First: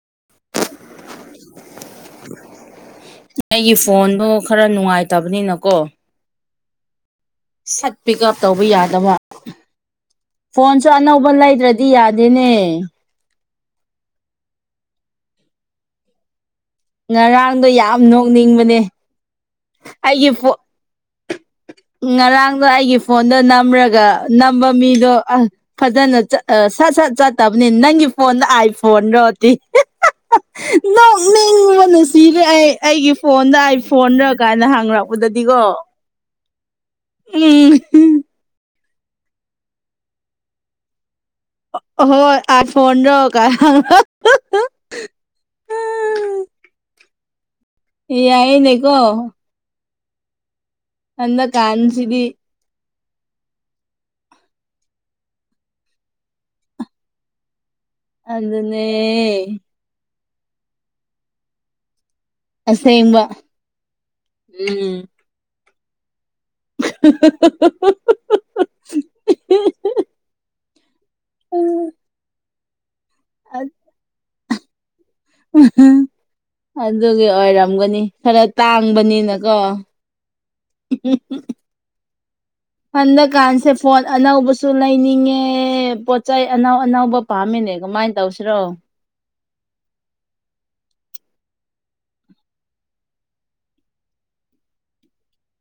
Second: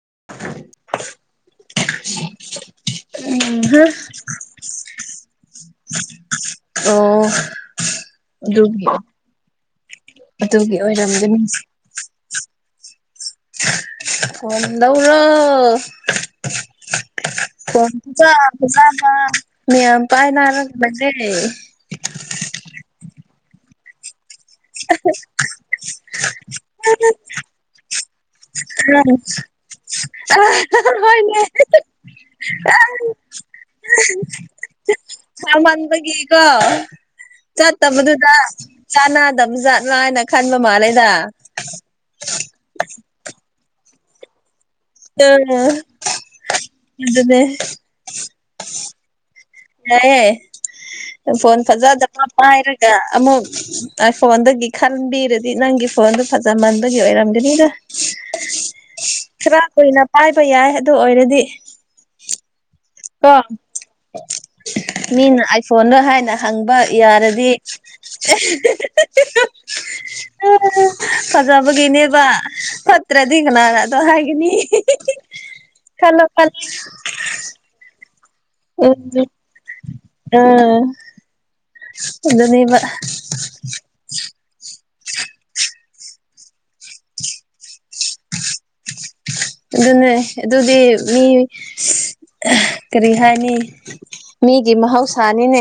[unintelligible] ꯑꯩꯒꯤ ꯐꯣꯟꯗꯣ ꯈꯔ ꯅꯨꯡꯉꯥꯏꯇꯕꯅꯤꯅꯀꯣ ꯑꯣ ꯁꯠ ꯄꯤꯛꯑꯞ ꯇꯧꯕ ꯑꯗꯨꯒꯤ ꯌꯥꯗꯕ ꯑꯗꯨꯒꯤ ꯐꯣꯟꯁꯨ ꯑꯅꯧꯕ ꯑꯣꯏꯔꯝꯒꯅꯤ ꯂꯩꯗ꯭ꯔꯗꯤ ꯌꯥꯗꯦꯅꯦ ꯀꯗꯧꯔ ꯉꯔꯥꯡꯗꯣ ꯀ ꯌꯥꯝ ꯇ ꯅꯣꯛꯅꯤꯡꯕꯅꯦ ꯆꯖ ꯃꯤ ꯑꯃ ꯑꯩꯒꯤ ꯐꯣ ꯄꯥꯏꯅꯔ ꯉꯔꯥꯡꯗꯣ ꯑꯩꯒꯤ ꯐꯣꯟꯗꯣ ꯅꯝꯔꯒ ꯅꯝꯕ ꯃꯤꯗꯣ ꯑ ꯐꯖꯅ ꯁꯠ ꯁꯠ ꯆꯠꯇꯕꯅꯤ ꯅꯪꯒꯤ ꯐꯣꯟꯗ ꯑꯥꯏ ꯐꯣꯟ ꯔꯣꯗꯤ ꯅ ꯍꯣꯏꯅꯦ ꯅꯤꯡꯉꯣꯟꯅ ꯁꯤꯔꯦ ꯑꯩ ꯑꯩꯒꯤ ꯐꯣꯟꯗ ꯑꯩ ꯐꯣꯟꯗ꯭ꯔ ꯀꯥꯟꯗ ꯍꯥꯡꯅꯛꯄꯗꯗꯤꯀꯣ ꯀ ꯆꯠꯇꯕꯗꯨꯗ ꯆꯥꯅꯗꯕ ꯖꯥꯠꯅ ꯍꯥꯏꯅ ꯈꯟꯕ ꯃꯥꯜꯂꯦꯗ ꯍꯣꯏ ꯑ ꯐꯣꯟꯣꯟ ꯔꯣ ꯀꯥꯏ ꯑꯥ ꯑꯗꯨ ꯑꯗꯨꯅꯦ ꯍ ꯌꯥꯏꯅꯦꯀꯣ ꯌꯥꯏꯑꯌꯦꯦ ꯐꯣꯟ ꯍꯟꯗꯛꯀꯥꯟꯁꯤꯗꯤ ꯐꯖꯖꯄ ꯍꯥꯏꯔꯒ ꯑꯃꯨꯛ ꯐꯣꯟꯗꯒꯤ ꯈꯟꯕꯤꯔꯗꯤ ꯅꯪꯒꯤ ꯐꯣꯟꯗꯨꯣ ꯐꯖꯃꯟꯕꯒꯤ ꯑꯣꯏꯔꯝꯒꯅꯤꯗ ꯑꯗꯨꯅꯦ ꯍꯥꯏꯥꯏꯕ ꯌꯥꯏ ꯑꯗꯨ ꯑꯣꯏꯔꯗꯤ ꯑꯁꯦꯡꯕ ꯀꯣ ꯎꯝ ꯃꯤꯅ ꯑꯥꯏꯐꯣꯟꯗꯣ ꯍꯥꯏꯅ ꯍꯪꯕ ꯌꯥꯔꯗꯤ ꯐꯖꯕꯒꯤꯅꯦꯕ ꯐꯠꯇ꯭ꯔꯗꯤ ꯀꯅꯥꯒ ꯑꯗꯣ ꯍꯥꯏꯒꯅꯤ ꯈꯜꯂꯣ ꯈꯜꯂꯣ ꯑꯗꯨꯒꯤ ꯑꯣꯏꯔꯝꯒꯅꯤ ꯈꯔ ꯎꯝ ꯇꯥꯡꯕꯅꯤꯅꯀꯣ ꯑꯥ ꯑꯗꯨꯅꯦꯕ ꯍꯟꯗ ꯀꯥꯟꯁꯦ ꯐꯣꯟ ꯑꯅ ꯎꯕꯨꯁꯨ ꯂꯩꯅꯤꯡꯉꯦ ꯄꯣꯠ ꯆꯩ ꯑꯅꯥꯎ ꯑꯅꯧꯕꯕ ꯄꯥꯝꯃꯤꯅꯦ ꯀꯃꯥꯏꯅ ꯇꯧꯁꯤꯔꯣ ꯑꯗꯨꯅꯦ ꯑꯗꯨꯗꯤ ꯃꯤ ꯀꯔꯤ ꯍꯥꯏꯅꯤ ꯃꯤꯒꯤ ꯃꯍꯧꯁꯥꯅꯤꯅꯦ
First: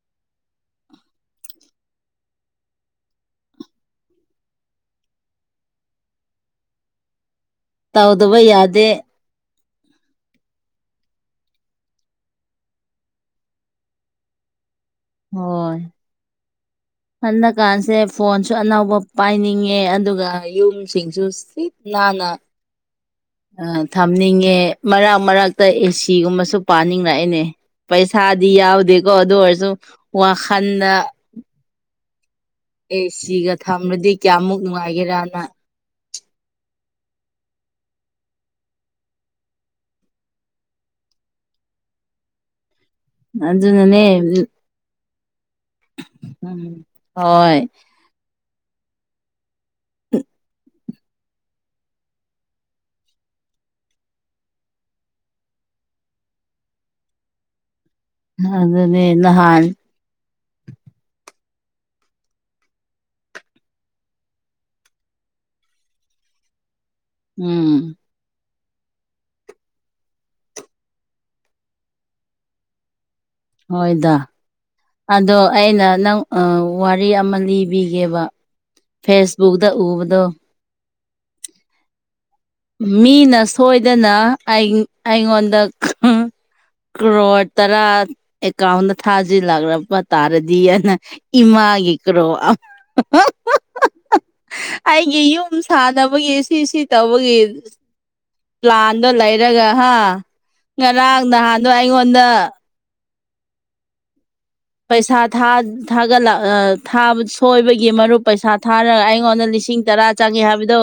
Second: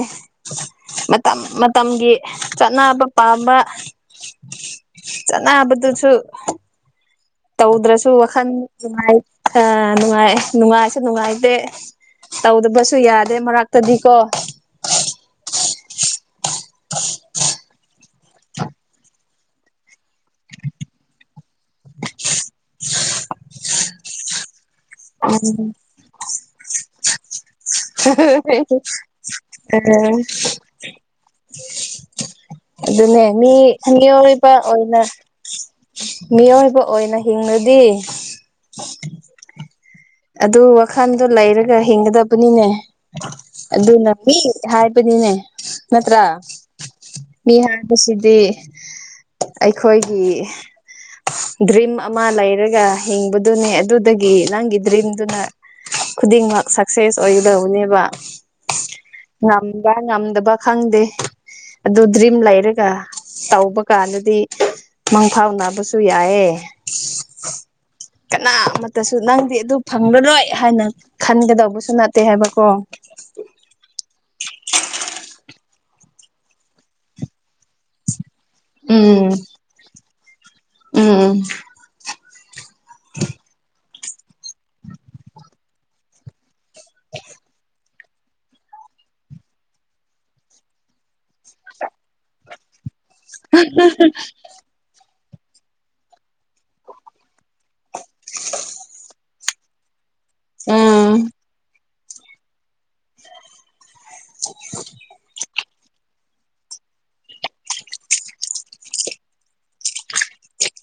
ꯃꯇꯝ ꯃꯇꯝꯒꯤ ꯆꯠꯅꯕ ꯄꯥꯝꯕ ꯆꯅꯥꯕꯗꯨꯨ ꯁꯨ ꯇꯧꯗ꯭ꯔꯁꯨ ꯇꯧꯗꯕ ꯋꯥꯈꯜ ꯌꯥꯗꯦ ꯅꯨꯡꯉꯥꯏ ꯑ ꯅꯨꯡꯉꯥꯏ ꯅꯨꯡꯉꯥꯏꯁꯨ ꯅꯨꯡꯉꯥꯏꯇꯦ ꯇꯧꯗꯕꯁꯨ ꯌꯥꯗꯦ ꯃꯔꯛꯇꯗꯤꯀꯣ ꯍꯣꯏ ꯍ ꯍꯟꯗꯛꯀꯥꯟꯁꯦ ꯐꯣꯟꯁꯨ ꯑꯅꯧꯕ ꯄꯥꯏꯅꯤꯡꯉꯦ ꯑꯗꯨꯒ ꯌꯨꯝꯁꯤꯡꯁꯨ ꯁꯤ ꯅꯥꯟꯅ ꯍ ꯑ ꯊꯝꯅꯤꯡꯉꯦ ꯃꯔꯛ ꯃꯔꯛꯇ ꯎꯝ ꯑꯦꯁꯤꯒꯨꯝꯕꯁꯨ ꯄꯥꯅꯤꯡꯉꯛꯏꯅꯦ ꯄꯩꯁꯥꯗꯤ ꯌꯥꯎꯗꯦꯀꯣ ꯑꯗꯨ ꯑꯣꯏꯔꯁꯨ ꯋꯥꯈꯜꯗ ꯑꯗꯨꯅꯦ ꯃꯤ ꯑꯦꯁꯤꯒ ꯊꯝꯃꯗꯤ ꯃꯤꯑꯣꯏꯕ ꯀꯌꯥꯃꯨꯛ ꯑꯣꯏꯅ ꯅꯨꯡꯉꯥꯏꯒꯦꯔꯅ ꯃꯤꯑꯣꯏꯕ ꯑꯣꯏꯅ ꯍꯤꯡꯉꯗꯤ ꯑꯗꯨ ꯋꯥꯈꯜꯗꯣ ꯂꯩꯔꯒ ꯍꯤꯡꯒꯗꯕꯅꯤꯅꯦ ꯑꯗꯨꯅꯅꯦ ꯑꯗꯨꯅꯄꯤ ꯍꯥꯏꯕꯅꯤꯅꯦ ꯅꯠꯇ꯭ꯔ ꯎꯝ ꯃꯤ ꯍꯣꯏ ꯍꯥ ꯁꯤꯗꯗꯤ ꯑꯩꯈꯣꯏꯒꯤ ꯗ꯭ꯔꯤꯝ ꯑꯃ ꯂꯩꯔꯒ ꯍꯤꯡꯕꯗꯨꯅꯦ ꯑꯗꯨꯗꯒꯤ ꯅꯪꯒꯤ ꯗ꯭ꯔꯤꯝꯗꯨꯅ ꯈꯨꯗꯤꯡꯃꯛ ꯁꯛꯁꯦꯁ ꯑꯣꯏꯒꯗꯕꯅꯦꯕ ꯑꯗꯨꯅꯦ ꯅꯍꯥꯟ ꯉꯝꯕ ꯉꯝꯗꯕ ꯈꯪꯗꯦ ꯑꯗꯨ ꯗ꯭ꯔꯤꯝ ꯂꯩꯔꯒ ꯇꯧꯕ ꯀꯥꯟꯗꯗꯤ ꯃꯪꯐꯥꯎꯅꯕꯁꯨ ꯌꯥꯏꯑꯦ ꯎꯝ ꯀꯅꯥ ꯑꯃꯠꯇꯁꯨ ꯅꯪꯗꯤ ꯑꯗꯨ ꯐꯪꯂꯔꯣꯏ ꯍꯥꯏꯅ ꯈꯟꯒꯗꯧꯕꯁꯨ ꯅꯠꯇꯦ ꯍꯥꯏꯕꯀꯣ ꯍꯣꯏꯗ ꯑꯗꯣ ꯑꯩꯅ ꯅꯪ ꯋꯥꯔꯤ ꯑꯃ ꯂꯤꯕꯤꯒꯦꯕ ꯐꯦꯁꯕꯨꯛꯗ ꯎꯕꯗꯣ ꯎꯝ ꯎꯝ ꯃꯤꯅ ꯁꯣꯏꯗꯅ ꯑꯩꯉꯣꯟꯗ ꯀ꯭ꯔꯣꯣꯔ ꯇꯔꯥ ꯑꯦꯀꯥꯎꯟꯗ ꯊꯥꯖꯤꯜꯂꯛꯂꯄ ꯇꯥꯔꯗꯤ ꯑꯅ ꯏꯃꯥꯒꯤ ꯀ꯭ꯔꯣ [inaudible] ꯑꯩꯒꯤ ꯌꯨꯝ ꯁꯥꯟꯅꯕꯒꯤ ꯁꯤ ꯁꯤ ꯇꯧꯕꯒꯤ ꯄꯥꯟꯗꯣ ꯂꯩꯔꯒ ꯍꯥ ꯎꯝ ꯉꯔꯥꯡ ꯅꯍꯥꯟꯗꯣ ꯗ ꯄꯩꯁꯥ ꯊꯥ ꯊꯥꯠꯂ ꯁꯣꯏꯕꯒꯤ ꯃꯔꯨꯞ ꯄꯩꯁꯥ ꯊꯥꯔꯒ ꯑꯩꯉꯣꯟꯗ ꯂꯤꯁꯤꯡ ꯇꯔꯥ ꯆꯪꯉꯦ ꯍꯥꯏꯕꯗꯣ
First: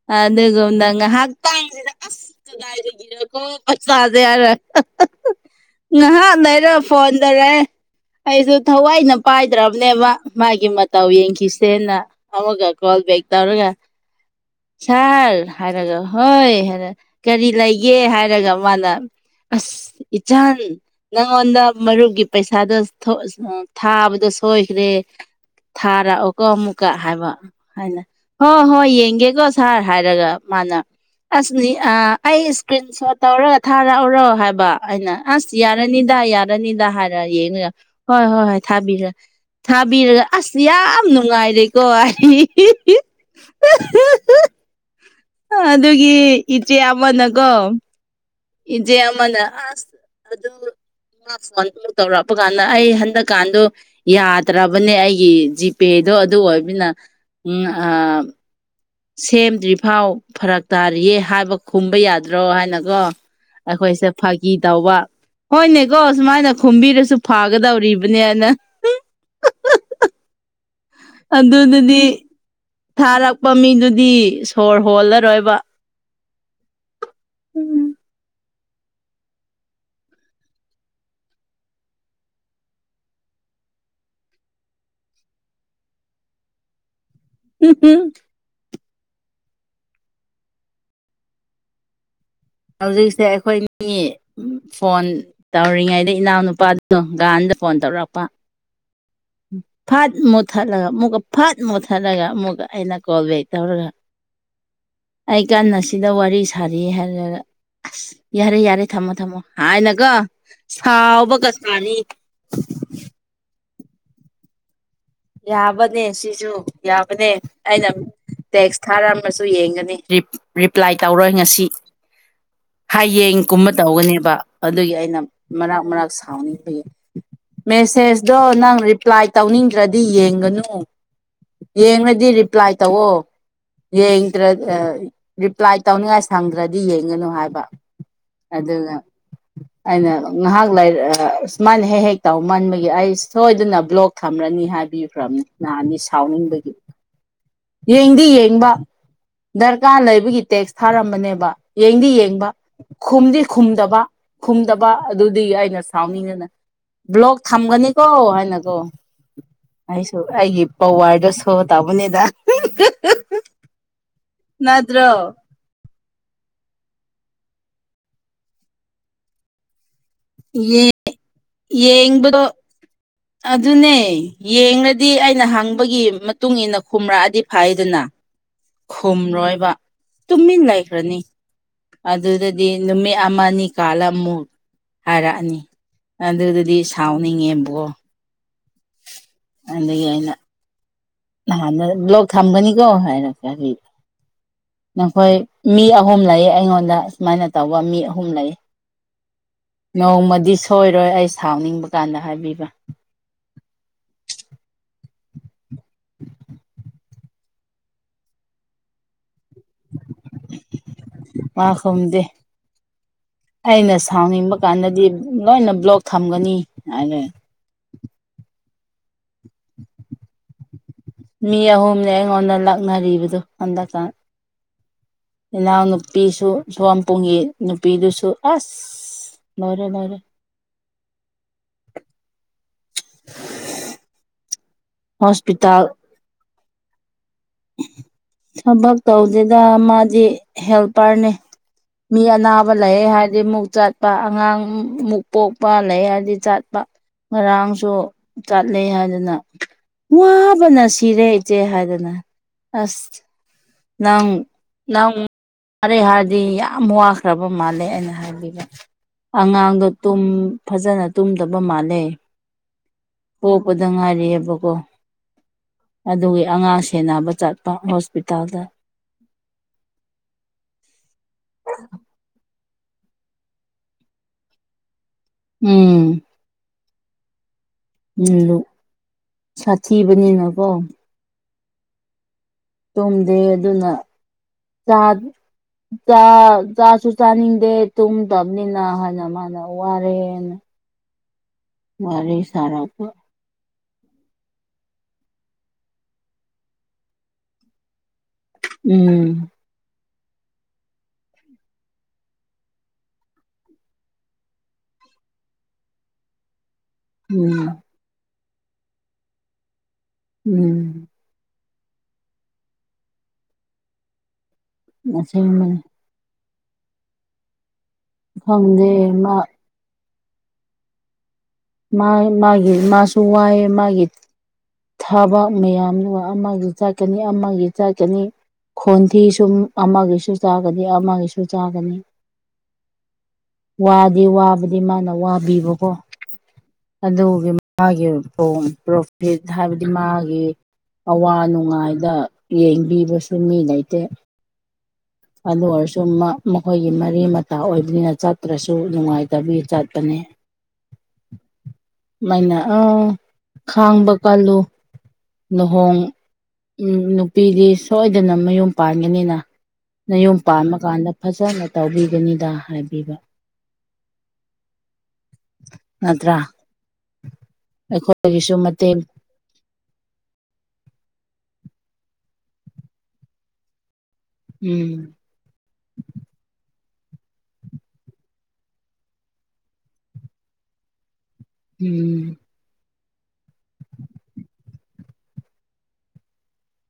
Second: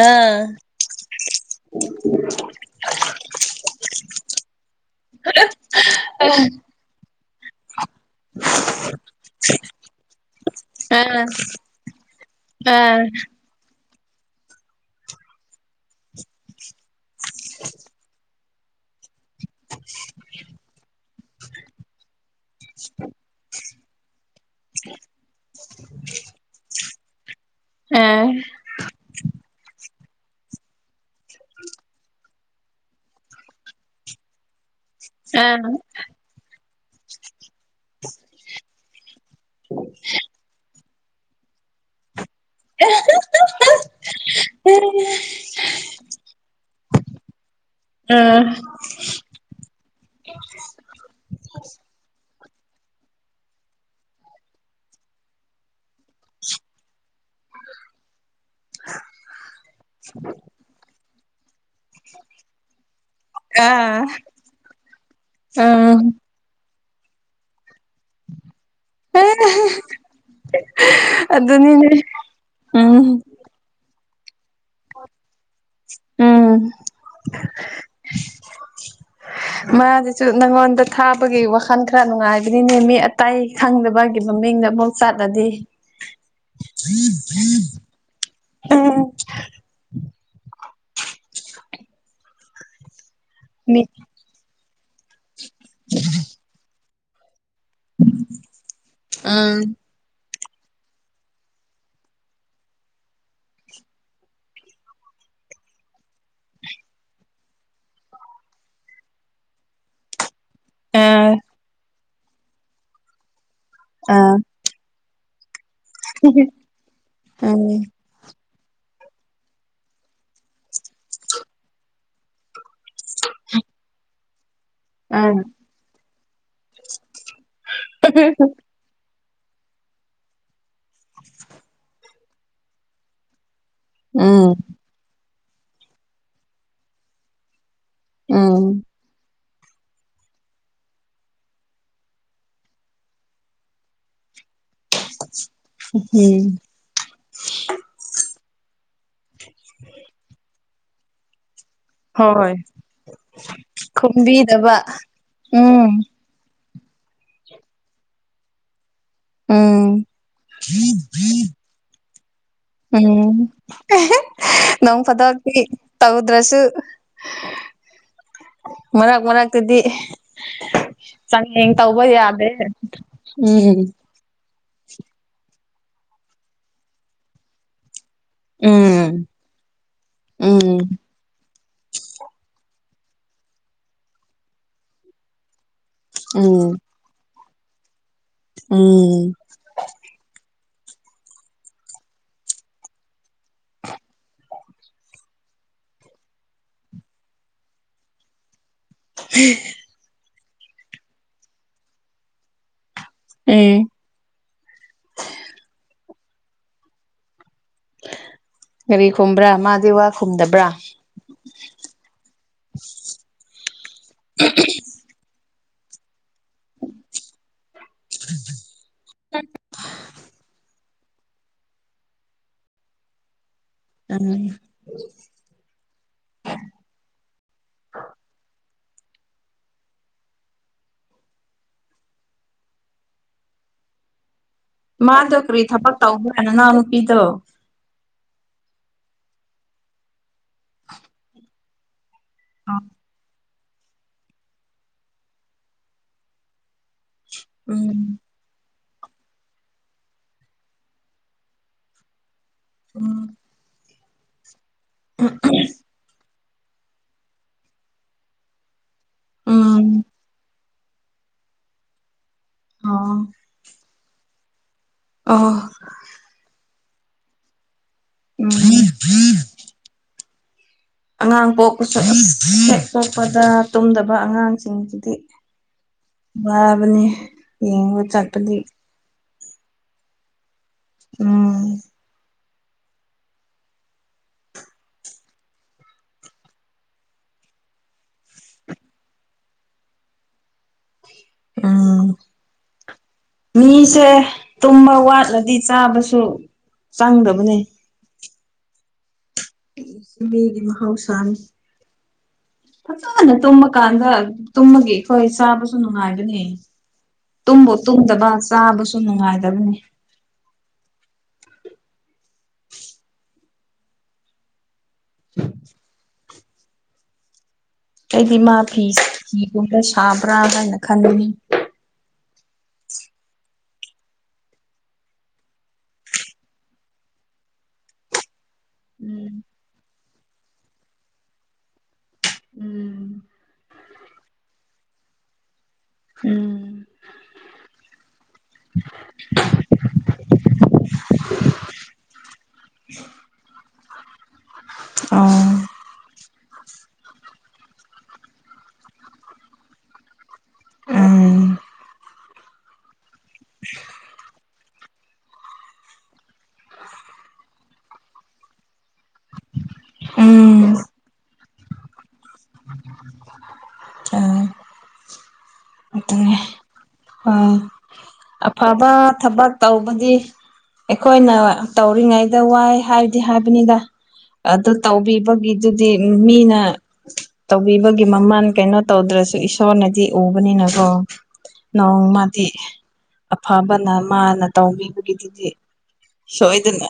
ꯑꯥ ꯑꯗꯦꯒꯗꯪ ꯗꯥꯗꯒꯔ ꯀ ꯄꯆꯥꯁ ꯌꯥꯔ ꯉꯍ ꯅꯔꯣ ꯐꯣꯟ ꯇꯔꯦ ꯑꯩꯁꯨ ꯊꯋꯥꯏꯅ ꯄꯥꯏꯗ꯭ꯔꯕꯅꯦꯕ ꯃꯥꯒꯤ ꯃꯇꯥꯎ ꯑꯥ ꯌꯦꯡꯈꯤꯁꯦꯅ ꯑꯃꯒ ꯑꯥ ꯀꯣꯜ ꯕ ꯇꯔꯒ ꯁꯥꯔ ꯍꯥꯏꯔꯒ ꯍꯣꯏ ꯀꯔꯤ ꯂꯩꯒꯦ ꯍꯥꯏꯔꯒ ꯑꯃ ꯃꯥꯅ ꯑꯁ ꯏꯆꯥꯟ ꯅꯪꯉꯣꯟꯗ ꯃꯔꯨꯞꯒꯤ ꯄꯩꯁꯥꯗꯣ ꯊꯥꯕꯗꯣ ꯁꯣꯏꯈ꯭ꯔꯦ ꯊꯥꯔꯛꯑꯣꯀ ꯑꯃꯨꯛꯀ ꯍꯥꯏꯕ ꯍꯥꯏꯅ ꯑꯥ ꯍꯣꯏ ꯍꯣꯏ ꯌꯦꯡꯒꯦꯀꯣ ꯁꯥꯔ ꯍꯥꯏꯔꯒ ꯃꯥꯅ ꯑꯁꯅꯤ ꯑꯩ ꯏꯁꯀ꯭ꯔꯤꯟ ꯁꯣꯠ ꯇꯧꯔꯒ ꯊꯥꯔꯛꯎꯔꯣ ꯍꯥꯏꯕ ꯍꯥꯏꯅ ꯑꯁ ꯌꯥꯔꯅꯤꯗ ꯌꯥꯔꯅꯤꯗ ꯍꯥꯏꯔ ꯌꯦꯡꯉꯒ ꯍꯣꯏ ꯍꯣꯏ ꯍꯣꯏ ꯊꯥꯕꯤꯔ ꯊꯥꯕꯤꯔꯒ ꯑꯁ ꯌꯥꯝ ꯅꯨꯡꯉꯥꯏꯔꯦꯀꯣ ꯑꯩ ꯎ ꯑꯗꯨꯒꯤ ꯏꯆꯦ ꯑꯃꯅꯀꯣ ꯏꯆꯦ ꯑꯃꯅ ꯑꯁ ꯑꯗꯨ ꯇꯧꯔꯕ ꯆꯄ ꯀꯥꯟꯗ ꯑꯩ ꯍꯟꯗꯛ ꯀꯥꯟꯗꯣ ꯌꯥꯗ꯭ꯔꯕꯅꯦ ꯑꯩꯒꯤ ꯖꯤ ꯄꯦꯗꯣ ꯑꯗꯨ ꯑꯣꯏꯕꯅ ꯎꯝ ꯁꯦꯝꯗ꯭ꯔꯤꯐꯥꯎ ꯐꯔꯛ ꯇꯥꯔꯤꯌꯦ ꯍꯥꯏꯕ ꯈꯨꯝꯕ ꯌꯥꯗ꯭ꯔꯣ ꯍꯥꯏꯅꯀꯣ ꯑꯥ ꯑꯩꯈꯣꯏꯁꯦ ꯑꯥ ꯐꯥꯒꯤ ꯇꯧꯕ ꯎꯝ ꯍꯣꯏꯅꯦꯀꯣ ꯁꯨꯃꯥꯏꯅ ꯈꯨꯝꯕꯤꯔꯁꯨ ꯐꯥꯒꯗꯧꯔꯤꯕꯅꯤ ꯍꯥꯏꯅ ꯍ ꯑꯗꯨꯗꯨꯗꯤ ꯎꯝ ꯊꯥꯔꯛꯄ ꯃꯤꯗꯨꯗꯤ ꯗꯤ ꯁꯣꯔ ꯍꯣꯜꯂꯔꯣꯏꯕ ꯎꯝ ꯎ [inaudible] ꯃꯥꯁꯤꯁꯨ ꯅꯪꯉꯣꯟꯗ ꯊꯥꯕꯒꯤ ꯋꯥꯈꯜ ꯈꯔ ꯅꯨꯡꯉꯥꯏꯕꯅꯤꯅꯦ ꯃꯤ ꯑꯇꯥꯏ ꯈꯪꯗꯕꯒꯤ ꯃꯤꯡꯗ ꯑꯃꯨꯛ ꯆꯠꯂꯗꯤ ꯎꯝ ꯎꯝ ꯎꯝ ꯍꯧꯖꯤꯛꯁꯦ ꯃꯤ ꯑꯩꯈꯣꯏꯅꯤ ꯐꯣꯟ ꯇꯧꯔꯤꯉꯩꯗ ꯏꯅꯥꯎꯅꯨꯄꯥꯗ ꯑꯣ ꯥꯟꯗ ꯐꯣꯟ ꯇꯧꯔꯛꯄ ꯎꯝ ꯎ ꯐꯠ ꯃꯨ ꯃꯨꯠ ꯊꯠꯂꯒ ꯑꯃꯨꯛꯀ ꯐꯠ ꯃꯨꯛꯠꯊꯠꯂꯒ ꯑꯃꯨꯛꯀ ꯑꯩꯅ ꯀꯣꯜ ꯕꯦꯛ ꯇꯧꯔꯒ ꯑꯩ ꯀꯥꯟ ꯑꯁꯤꯗ ꯋꯥꯔꯤ ꯁꯥꯔꯤ ꯍꯥꯏꯔꯒ ꯑꯁ ꯌꯥꯔꯦ ꯌꯥꯔꯦ ꯊꯝꯃꯣ ꯊꯝꯃꯣ ꯍꯥꯏꯅꯒ ꯑꯥ ꯁꯥꯎꯕꯒ ꯆꯅꯤ ꯑꯥ ꯌꯥꯕꯅꯦ ꯁꯤꯁꯨ ꯌꯥꯕꯅꯦ ꯎꯝ ꯑꯩꯅ ꯇꯦꯛꯁ ꯊꯥꯔꯝꯃꯁꯨ ꯌꯦꯡꯒꯅꯤ ꯔꯤꯄ꯭ꯂꯥꯏ ꯇꯧꯔꯣꯏ ꯉꯁꯤ ꯍꯌꯦꯡ ꯀꯨꯝꯕ ꯇꯧꯒꯅꯦꯕ ꯑꯗꯨꯒꯤ ꯑꯩꯅ ꯑꯥ ꯃꯔꯛ ꯃꯔꯥꯛ ꯁꯥꯎꯅꯤꯡꯕꯒꯤ ꯃꯦꯁꯦꯁꯇꯣ ꯅꯪ ꯔꯤꯄ꯭ꯂꯥꯏ ꯇꯧꯅꯤꯡꯒꯦ ꯅꯠꯇ꯭ꯔꯗꯤ ꯌꯦꯡꯒꯅꯨ ꯌꯦꯡꯉꯗꯤ ꯔꯤꯄ꯭ꯂꯥꯏ ꯇꯧꯑꯣ ꯌꯦꯡꯗ꯭ꯔ ꯎꯝ ꯔꯤꯄ꯭ꯂꯥꯏ ꯇꯧꯅꯤꯡꯉꯥꯏ ꯁꯪꯗ꯭ꯔꯗꯤ ꯌꯦꯡꯒꯅꯨ ꯍꯥꯏꯕ ꯎꯝ ꯑꯗꯨꯗ ꯑꯩꯅ ꯉꯥꯏꯍꯥꯛ ꯂꯥꯏꯔꯤꯛ ꯁꯨꯃꯥꯏꯅ ꯍꯦꯛ ꯍꯦꯛ ꯇꯧ ꯃꯟꯕꯒꯤ ꯑꯩ ꯁꯣꯏꯗꯅ ꯕ꯭ꯂꯣꯛ ꯊꯝꯔꯅꯤ ꯍꯥꯏꯕꯤꯈ꯭ꯔꯕꯅꯤ ꯅꯍꯥꯟꯅꯤ ꯎꯝ ꯁꯥꯎꯅꯤꯡꯕꯒꯤ ꯌꯦꯡꯗꯤ ꯌꯦꯡꯕ ꯗꯔꯀꯥꯔ ꯂꯩꯕꯒꯤ ꯇꯦꯛꯁ ꯊꯥꯔꯝꯕꯅꯦꯕ ꯌꯦꯡꯗꯤ ꯌꯦꯡꯕ ꯍꯣꯏ ꯈꯨꯝꯗꯤ ꯈꯨꯝꯗꯕ ꯈꯨꯝꯕꯤꯗꯕ ꯈꯨꯝꯗꯕ ꯑꯗꯨꯗꯤ ꯑꯩꯅ ꯎꯝ ꯁꯥꯎꯅꯤꯡꯉꯅ ꯕ꯭ꯂꯣꯛ ꯊꯝꯒꯅꯤꯀꯣ ꯍꯥꯏꯅꯀꯣ ꯎꯝ ꯑꯩꯁꯨ ꯑꯩꯒꯤ ꯄꯋꯥꯔꯗ ꯁꯣꯕ ꯇꯥꯕꯅꯦꯗ ꯎꯝ ꯅꯪ ꯅꯠꯇ꯭ꯔꯣ ꯐꯠꯇꯗꯤ ꯇꯧꯗ꯭ꯔꯁꯨ ꯃꯔꯛ ꯃꯔꯛꯇꯨꯗꯤ ꯌꯦ ꯌꯦꯡꯕꯗꯣ ꯌꯥꯗꯦ ꯎꯝ ꯑꯗꯨꯅꯦ ꯌꯦꯡꯗꯤ ꯑꯩꯅ ꯍꯪꯕ ꯒꯤ ꯃꯇꯨꯡ ꯏ ꯃꯇꯨꯡꯏꯟꯅ ꯈꯔꯛꯑꯗꯤ ꯐꯥꯏꯗꯅ ꯎꯝ ꯈꯨꯝꯔꯣꯏꯕ ꯇꯨꯃꯤꯟ ꯎꯝ ꯂꯩꯈ꯭ꯔꯅꯤ ꯑꯗꯨꯗꯗꯤ ꯅꯨꯃꯤꯠ ꯑꯃꯅꯤ ꯑꯅꯤ ꯀꯥꯜꯂ ꯑꯃꯨꯛ ꯍꯥꯏꯔꯛꯑꯅꯤ ꯎꯝ ꯑꯗꯨꯗꯗꯤ ꯁꯥꯎꯅꯤꯡꯉꯦꯕ ꯑꯣ ꯎꯝ ꯅꯍꯥꯟꯅ ꯂꯣꯛ ꯊꯝꯒꯅꯤꯀꯣ ꯍꯥꯏꯔꯒ ꯅꯈꯣꯏ ꯃꯤ ꯑꯍꯨꯝ ꯂꯩꯌꯦ ꯑꯩꯉꯣꯟꯗ ꯁꯨꯃꯥꯏꯅ ꯇꯧꯕ ꯃꯤ ꯑꯍꯨꯝ ꯂꯩ ꯅꯣꯡꯃꯗꯤ ꯁꯣꯏꯔꯣꯏ ꯑꯩ ꯁꯥꯎꯅꯤꯡꯕ ꯀꯥꯟꯗ ꯍꯥꯏꯕꯤꯕ ꯎꯝ ꯎ ꯀꯔꯤ ꯈꯨꯕ꯭ꯔꯥ ꯃꯥꯗꯤ ꯋꯥ ꯈꯨꯝꯗꯕ꯭ꯔꯥ ꯃꯥ ꯈꯨꯝꯗꯦ ꯑꯩꯅ ꯁꯥꯎꯅꯤꯡꯕ ꯀꯥꯟꯗꯗꯤ ꯂꯣꯏꯅ ꯕ꯭ꯂꯣꯛ ꯊꯝꯒꯅꯤ ꯍꯥꯏꯔ [inaudible] ꯃꯤ ꯑꯍꯨꯝꯅꯦ ꯑꯩꯉꯣꯟꯗ ꯂꯥꯛꯅꯔꯤꯕꯗꯨ ꯎ ꯏꯅꯥꯎ ꯅꯨꯄꯤꯁꯨ ꯁꯣꯋꯥꯝ ꯄꯨꯡꯒꯤ ꯅꯨꯄꯤꯗꯨꯁꯨ ꯑꯁ ꯑꯁ ꯂꯣꯏꯔꯦ ꯂꯣꯏꯔꯦ [inaudible] ꯃꯥꯗꯣ ꯀꯔꯤ ꯍꯣꯁꯄꯤꯇꯥꯜ ꯊꯕꯛ ꯇꯧꯗ꯭ꯔꯥ ꯅꯅꯥꯎ ꯅꯨꯄꯤꯗꯣ ꯊꯕꯛ ꯇꯧꯗꯨꯗ ꯃꯥꯗꯤ ꯍꯦꯜꯄꯔꯅꯦ ꯃꯤ ꯑꯅꯥꯕ ꯂꯩꯑꯦ ꯍꯥꯏꯔꯗꯤ ꯑꯃꯨꯛ ꯆꯠꯄ ꯑꯉꯥꯡ ꯃꯨꯛ ꯄꯣꯛꯄ ꯂꯩꯔꯗꯤ ꯆꯠꯄ ꯉꯔꯥꯡꯁꯨ ꯎꯝ ꯆ ꯆꯠ ꯂꯩ ꯍꯥꯏꯗꯅ ꯋꯥꯕꯅ ꯁꯤꯔꯦ ꯏꯆꯦ ꯍꯥꯏꯗꯅ ꯑꯁ ꯂꯪ ꯂꯪ ꯃꯔꯦ ꯍꯥꯏꯔ ꯗꯤ ꯌꯥꯝ ꯋꯥꯈ꯭ꯔꯕ ꯃꯥꯜꯂꯦ ꯑꯩꯅ ꯍꯥꯏꯕꯤꯕ ꯎꯝ ꯑꯉꯥꯡꯗꯣ ꯇꯨꯝ ꯐꯖꯅ ꯇꯨꯝꯗꯕ ꯃꯥꯥꯟꯅꯩ ꯑꯥ ꯗ ꯉꯥꯏꯔꯤꯑꯦꯕꯀꯣ ꯑꯗꯨꯒꯤ ꯑꯉꯥꯡ ꯁꯦꯟꯅꯕ ꯆꯠꯄ ꯍꯣꯁꯄꯤꯇꯥꯜꯗ ꯝꯝ ꯑꯉꯥꯡ ꯄꯣꯛꯄ ꯍꯦꯛ ꯄꯣꯛꯄꯗ ꯇꯨꯝꯗꯕ ꯑꯉꯥꯡꯁꯤꯡꯁꯤꯗꯤ ꯎꯝ꯫ ꯅꯦ ꯌꯦꯡꯉꯕ ꯆꯠꯄꯗꯤ ꯎꯝ ꯁꯥꯊꯤꯕꯅꯤꯅꯀꯣ꯫ ꯎꯝ ꯇꯨꯝꯗꯦ ꯑꯗꯨꯅ ꯆꯥ꯫ ꯥ ꯆꯥ ꯆꯥꯁꯨ ꯆꯥꯅꯤꯡꯗꯦ ꯇꯨꯝꯗꯕꯅꯤꯅ ꯍꯥꯏꯅ ꯃꯥꯅ ꯋꯥꯔꯦꯅ꯫ ꯎꯝ ꯋꯥꯔꯤꯔꯦ ꯁꯔꯥ ꯀ ꯃꯤꯁꯦ ꯇꯨꯝꯕ ꯋꯥꯠꯂꯗꯤ ꯆꯥꯕꯁꯨ ꯆꯪꯗꯕꯅꯦ꯫ ꯎꯝ꯫ ꯃꯤꯒꯤ ꯃꯍꯧꯁꯥꯅꯤ꯫ ꯐꯖꯅ ꯇꯨꯝꯃꯀꯥꯟꯗ ꯇꯨꯝꯃꯒꯤ ꯑꯩꯈꯣꯏ ꯆꯥꯕꯁꯨ ꯅꯨꯡꯉꯥꯏꯒꯅꯤ꯫ ꯎꯝ ꯇꯨꯝꯕ ꯇꯨꯝꯗꯕ ꯆꯥꯕꯁꯨ ꯅꯨꯡꯉꯥꯏꯗꯕꯅꯤ꯫ ꯎꯝ꯫ ꯑꯁꯅꯦ ꯑꯩꯗꯤ ꯃꯥ ꯐꯤ ꯈꯪꯗꯦ ꯃꯥ ꯐꯤꯒꯨꯝꯕ ꯁꯥꯕ꯭ꯔꯥ ꯍꯥꯏꯅ ꯈꯟꯕꯅꯤ꯫ ꯃꯥ ꯃꯥꯒꯤ ꯃꯥꯁꯨ ꯋꯥꯑ ꯃꯥꯒꯤ꯫ ꯊꯕꯛ ꯃꯌꯥꯝꯗꯨ ꯑꯃꯒꯤ ꯆꯠꯀꯅꯤ ꯑꯃꯒꯤ ꯆꯠꯀꯅꯤ꯫ ꯈꯣꯟꯊꯤ ꯎꯝ ꯁꯨꯝ ꯑꯃꯒꯤꯁꯨ ꯆꯥꯒꯅꯤ ꯑꯃꯒꯤꯁꯨ ꯆꯥꯒꯅꯤ꯫ ꯎꯝ ꯋꯥꯗꯤ ꯋꯥꯕꯨꯗꯤ ꯃꯥꯅ ꯋꯥꯕꯤꯕꯀꯣ꯫ ꯎꯝ ꯑꯗꯨꯒꯤ ꯃꯥꯒꯤ ꯄ꯭ꯔꯣꯐꯤꯠ ꯍꯥꯏꯕꯗꯤ ꯃꯥꯒꯤ ꯑꯋꯥ ꯅꯨꯡꯉꯥꯏꯗ ꯌꯦꯡꯕꯤꯕꯁꯨ ꯃꯤ ꯂꯩꯇꯦ꯫ ꯑꯣ ꯑꯗꯨ ꯑꯣꯏꯔꯁꯨ ꯃꯈꯣꯏꯒꯤ ꯃꯔꯤ ꯃꯇꯥ ꯑꯣꯏꯕꯅꯤꯅ ꯆꯠꯇ꯭ꯔꯁꯨ ꯅꯨꯡꯉꯥꯏꯇꯕꯤ ꯆꯠꯄꯅꯦ꯫ ꯑꯝ ꯃꯥꯏꯅ ꯑꯥ ꯈꯥꯡꯕ ꯀꯜꯂꯨ꯫ ꯂꯨꯍꯣꯡ ꯎꯝ ꯅꯨꯄꯤꯗꯤ ꯁꯣꯏꯗꯅ ꯃꯌꯨꯝ ꯄꯥꯟꯒꯅꯤꯅ꯫ ꯅꯌꯨꯝ ꯎꯝ ꯄꯥꯟꯃꯀꯥꯟꯗ ꯐꯖꯅ ꯇꯧꯕꯤꯕꯅꯤꯗ ꯍꯥꯏꯕꯤꯕ꯫ ꯅꯠꯇ꯭ꯔꯥ ꯑꯗꯨꯅ ꯑ ꯑꯩꯈꯣꯏꯒꯤꯁꯨ ꯑꯐꯕ ꯃꯇꯦꯡ ꯊꯕꯛ ꯇꯧꯕꯗꯤ ꯑꯩꯈꯣꯏꯅ꯫ ꯇꯧꯔꯤꯉꯩꯗ ꯋꯥꯏ ꯍꯥꯏꯔꯗꯤ ꯍꯥꯏꯕꯅꯤꯗ꯫ ꯑꯗꯨ ꯎꯝ ꯇꯧꯕꯤꯕꯒꯤꯗꯨꯗꯤ ꯃꯤꯅ꯫ ꯇꯧꯕꯤꯕꯒꯤ ꯃꯃꯜ ꯀꯩꯅꯣ ꯇꯧꯗ꯭ꯔꯁꯨ ꯏꯁꯣꯔꯅꯗꯤ ꯎꯕꯅꯤꯅꯀꯣ꯫ ꯎꯝ ꯅꯣꯡꯃꯗꯤ ꯑꯐꯕꯅ ꯃꯥꯅ ꯇꯧꯕꯤꯕꯒꯤꯗꯨꯗꯤ꯫ ꯁꯣꯏꯗꯅ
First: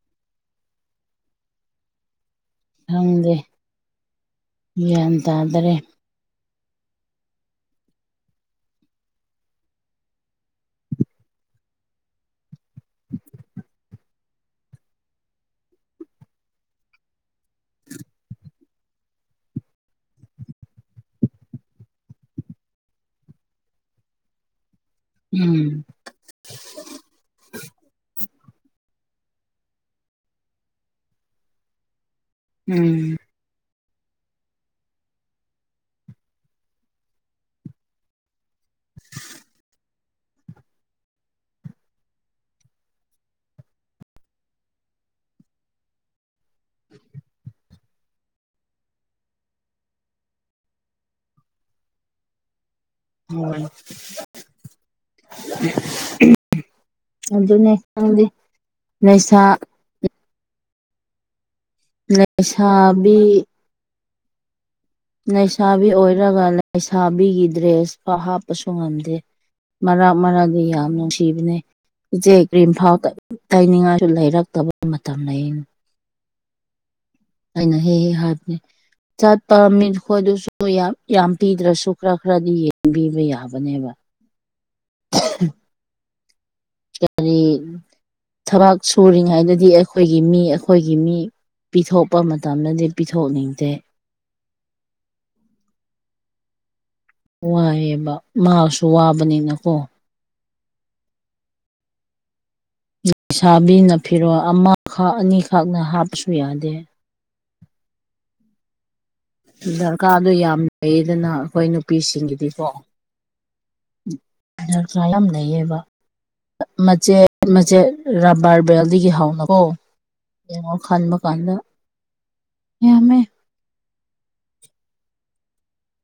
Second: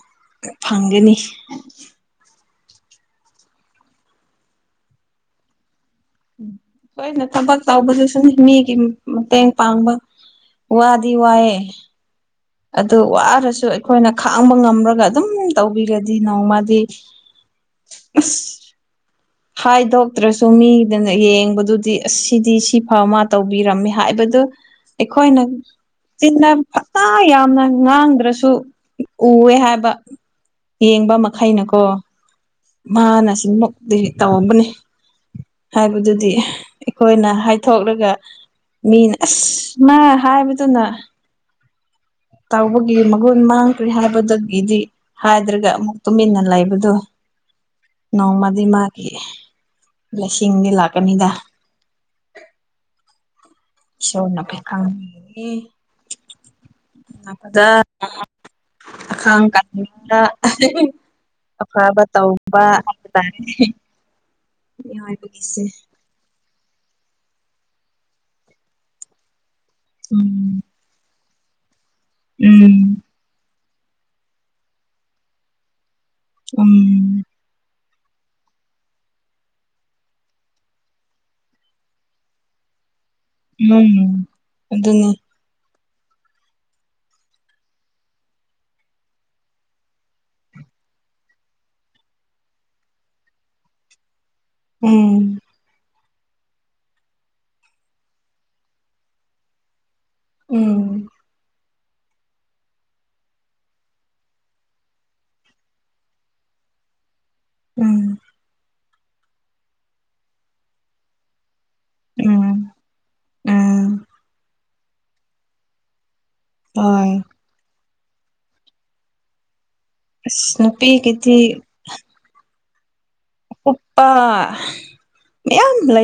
ꯐꯪꯒꯅꯤ꯫ ꯈꯪꯗꯦ ꯒ꯭ꯌꯥꯟ ꯇꯥꯗ꯭ꯔꯦ꯫ ꯎ ꯍꯣꯏꯅ ꯊꯕꯛ ꯇꯧꯕꯗꯨꯁꯨꯨꯝ ꯃꯤꯒꯤ ꯃꯇꯦꯡ ꯄꯥꯡꯕ ꯋꯥꯗꯤ ꯋꯥꯑ꯫ ꯑꯗꯨ ꯋꯥꯔꯁꯨ ꯑꯩꯈꯣꯏꯅ ꯈꯥꯡꯕ ꯉꯝ꯭ꯔꯒ ꯑꯗꯨꯝ ꯇꯧꯕꯤꯒꯗꯤ ꯅꯣꯡꯃꯗꯤ꯫ ꯑꯁ ꯍꯥꯏꯗꯣꯛꯇ꯭ꯔꯁꯨ ꯃꯤꯗꯅ ꯌꯦꯡꯕꯗꯨꯗꯤ ꯑꯁ ꯁꯤꯗꯤ ꯁꯤ ꯐ ꯃꯥ ꯇꯧꯕꯤꯔꯝꯃꯤ ꯍꯥꯏꯕ ꯑꯗꯨ ꯎꯝ ꯑꯩꯈꯣꯏꯅ ꯐꯇꯥ ꯌꯥꯝꯅ ꯉꯥꯡꯗ꯭ꯔꯁꯨ ꯁꯨ ꯎꯋꯦ ꯍꯥꯏꯕ ꯌꯦꯡꯕ ꯃꯈꯩꯅꯀꯣ꯫ ꯎꯝ ꯃꯥꯅ ꯁꯤꯃꯨꯛꯇꯤ ꯇꯧꯕꯅꯤ꯫ ꯍꯥꯏꯕꯗꯨꯗꯤ ꯑꯩꯈꯣꯏꯅ ꯍꯥꯏꯊꯣꯛꯂꯒ꯫ ꯃꯤꯅ ꯑꯁ ꯃꯥ ꯍꯥꯏꯕꯗꯨꯅ꯫ ꯇꯥꯎꯕꯒꯤ ꯃꯒꯨꯟ ꯃꯥꯡꯈ꯭ꯔꯦ ꯍꯥꯏꯕꯗꯒꯤꯗꯤ ꯍꯥꯏꯗ꯭ꯔꯒ ꯑꯃꯨꯛ ꯇꯨꯃꯤꯟꯅ ꯂꯩꯕꯗꯨ꯫ ꯅꯣꯡꯃꯗꯤ ꯃꯥꯒꯤ ꯂꯤꯁꯤꯡꯗꯤ ꯂꯥꯛꯀꯅꯤꯗ꯫ ꯍꯣꯏ ꯏꯁꯧꯅ ꯈꯤꯗꯪ ꯑꯗꯨꯅꯦ ꯈꯪꯗꯦ ꯂꯩꯁꯥ ꯈꯥꯡ ꯀ ꯐꯥꯕ ꯇꯧꯕ ꯍꯥꯏꯕ ꯂꯩꯁꯥꯕꯤ ꯇꯥꯔꯦ ꯃꯤꯑꯣꯏꯕꯒꯤꯁꯦ ꯂꯩꯩꯁꯥꯕꯤ ꯑꯣꯏꯔꯒ ꯂꯩꯁꯥꯕꯤꯒꯤ ꯗ꯭ꯔꯦꯁ ꯍꯥꯞꯄꯁꯨ ꯉꯝꯗꯦ ꯃꯔꯛ ꯃꯔꯛꯗꯤ ꯌꯥꯝ ꯅꯨꯡꯁꯤꯕꯅꯦ ꯏꯆꯦ ꯀ꯭ꯔꯤꯝ ꯐꯥꯎ ꯎꯝ ꯇꯥꯏꯅꯤꯡꯉꯥꯏꯁꯨ ꯂꯩꯔꯛꯇꯕ ꯃꯇꯝ ꯑꯩꯅ ꯎꯝ ꯍꯥꯕꯅꯦ ꯆꯠꯄꯝꯃꯤꯈꯣꯏ ꯑꯗꯨꯁꯨ ꯌꯥꯝ ꯄꯤꯗ꯭ꯔꯁꯨ ꯈꯔ ꯈꯔꯗꯤ ꯌꯦꯡꯕꯤ ꯌꯥꯕꯅꯦꯕ ꯎꯝ ꯑꯗꯨꯅꯤ ꯀꯔꯤ [inaudible] ꯊꯕꯛ ꯁꯨꯔꯤꯉꯩꯗꯗꯤ ꯑꯩꯈꯣꯏꯒꯤ ꯃꯤ ꯑꯩꯈꯣꯏꯒꯤ ꯃꯤ ꯄꯤꯊꯣꯛꯄ ꯃꯇꯝꯗꯗꯤ ꯄꯤꯊꯣꯛꯅꯤꯡꯗꯦ ꯎꯝ ꯋꯥꯏꯑꯦꯕ ꯃꯥꯁꯨ ꯋꯥꯕꯅꯤꯅꯀꯣ ꯎꯝ ꯂꯩꯁꯥꯕꯤꯅ ꯐꯤꯔꯣꯜ ꯑꯃꯈꯛ ꯑꯅꯤꯈꯛꯅ ꯍꯥꯞꯄꯁꯨ ꯌꯥꯗꯦ ꯎꯝ ꯗꯔꯀꯥꯔꯗꯨꯣ ꯌꯥꯝ ꯂꯩꯗꯅ ꯑꯩꯈꯣꯏ ꯅꯨ ꯎꯝ ꯅꯨꯄꯤꯁꯤꯡꯒꯤꯗꯤꯀꯣ ꯎꯝ ꯌꯥꯝ ꯂꯩꯌꯦꯕ ꯍꯣꯏ ꯃꯆꯦꯠ ꯃꯆꯦꯠ ꯔꯕꯥꯔ ꯕꯦꯜꯗꯒꯤ ꯍꯧꯥꯎꯅ ꯀꯣ ꯑꯁ ꯉ ꯈꯗ ꯃꯀꯥꯟꯗꯃꯦ ꯅꯨꯄꯤꯒꯤꯗꯤ ꯎꯄꯥ ꯃꯌꯥꯝ ꯂꯩ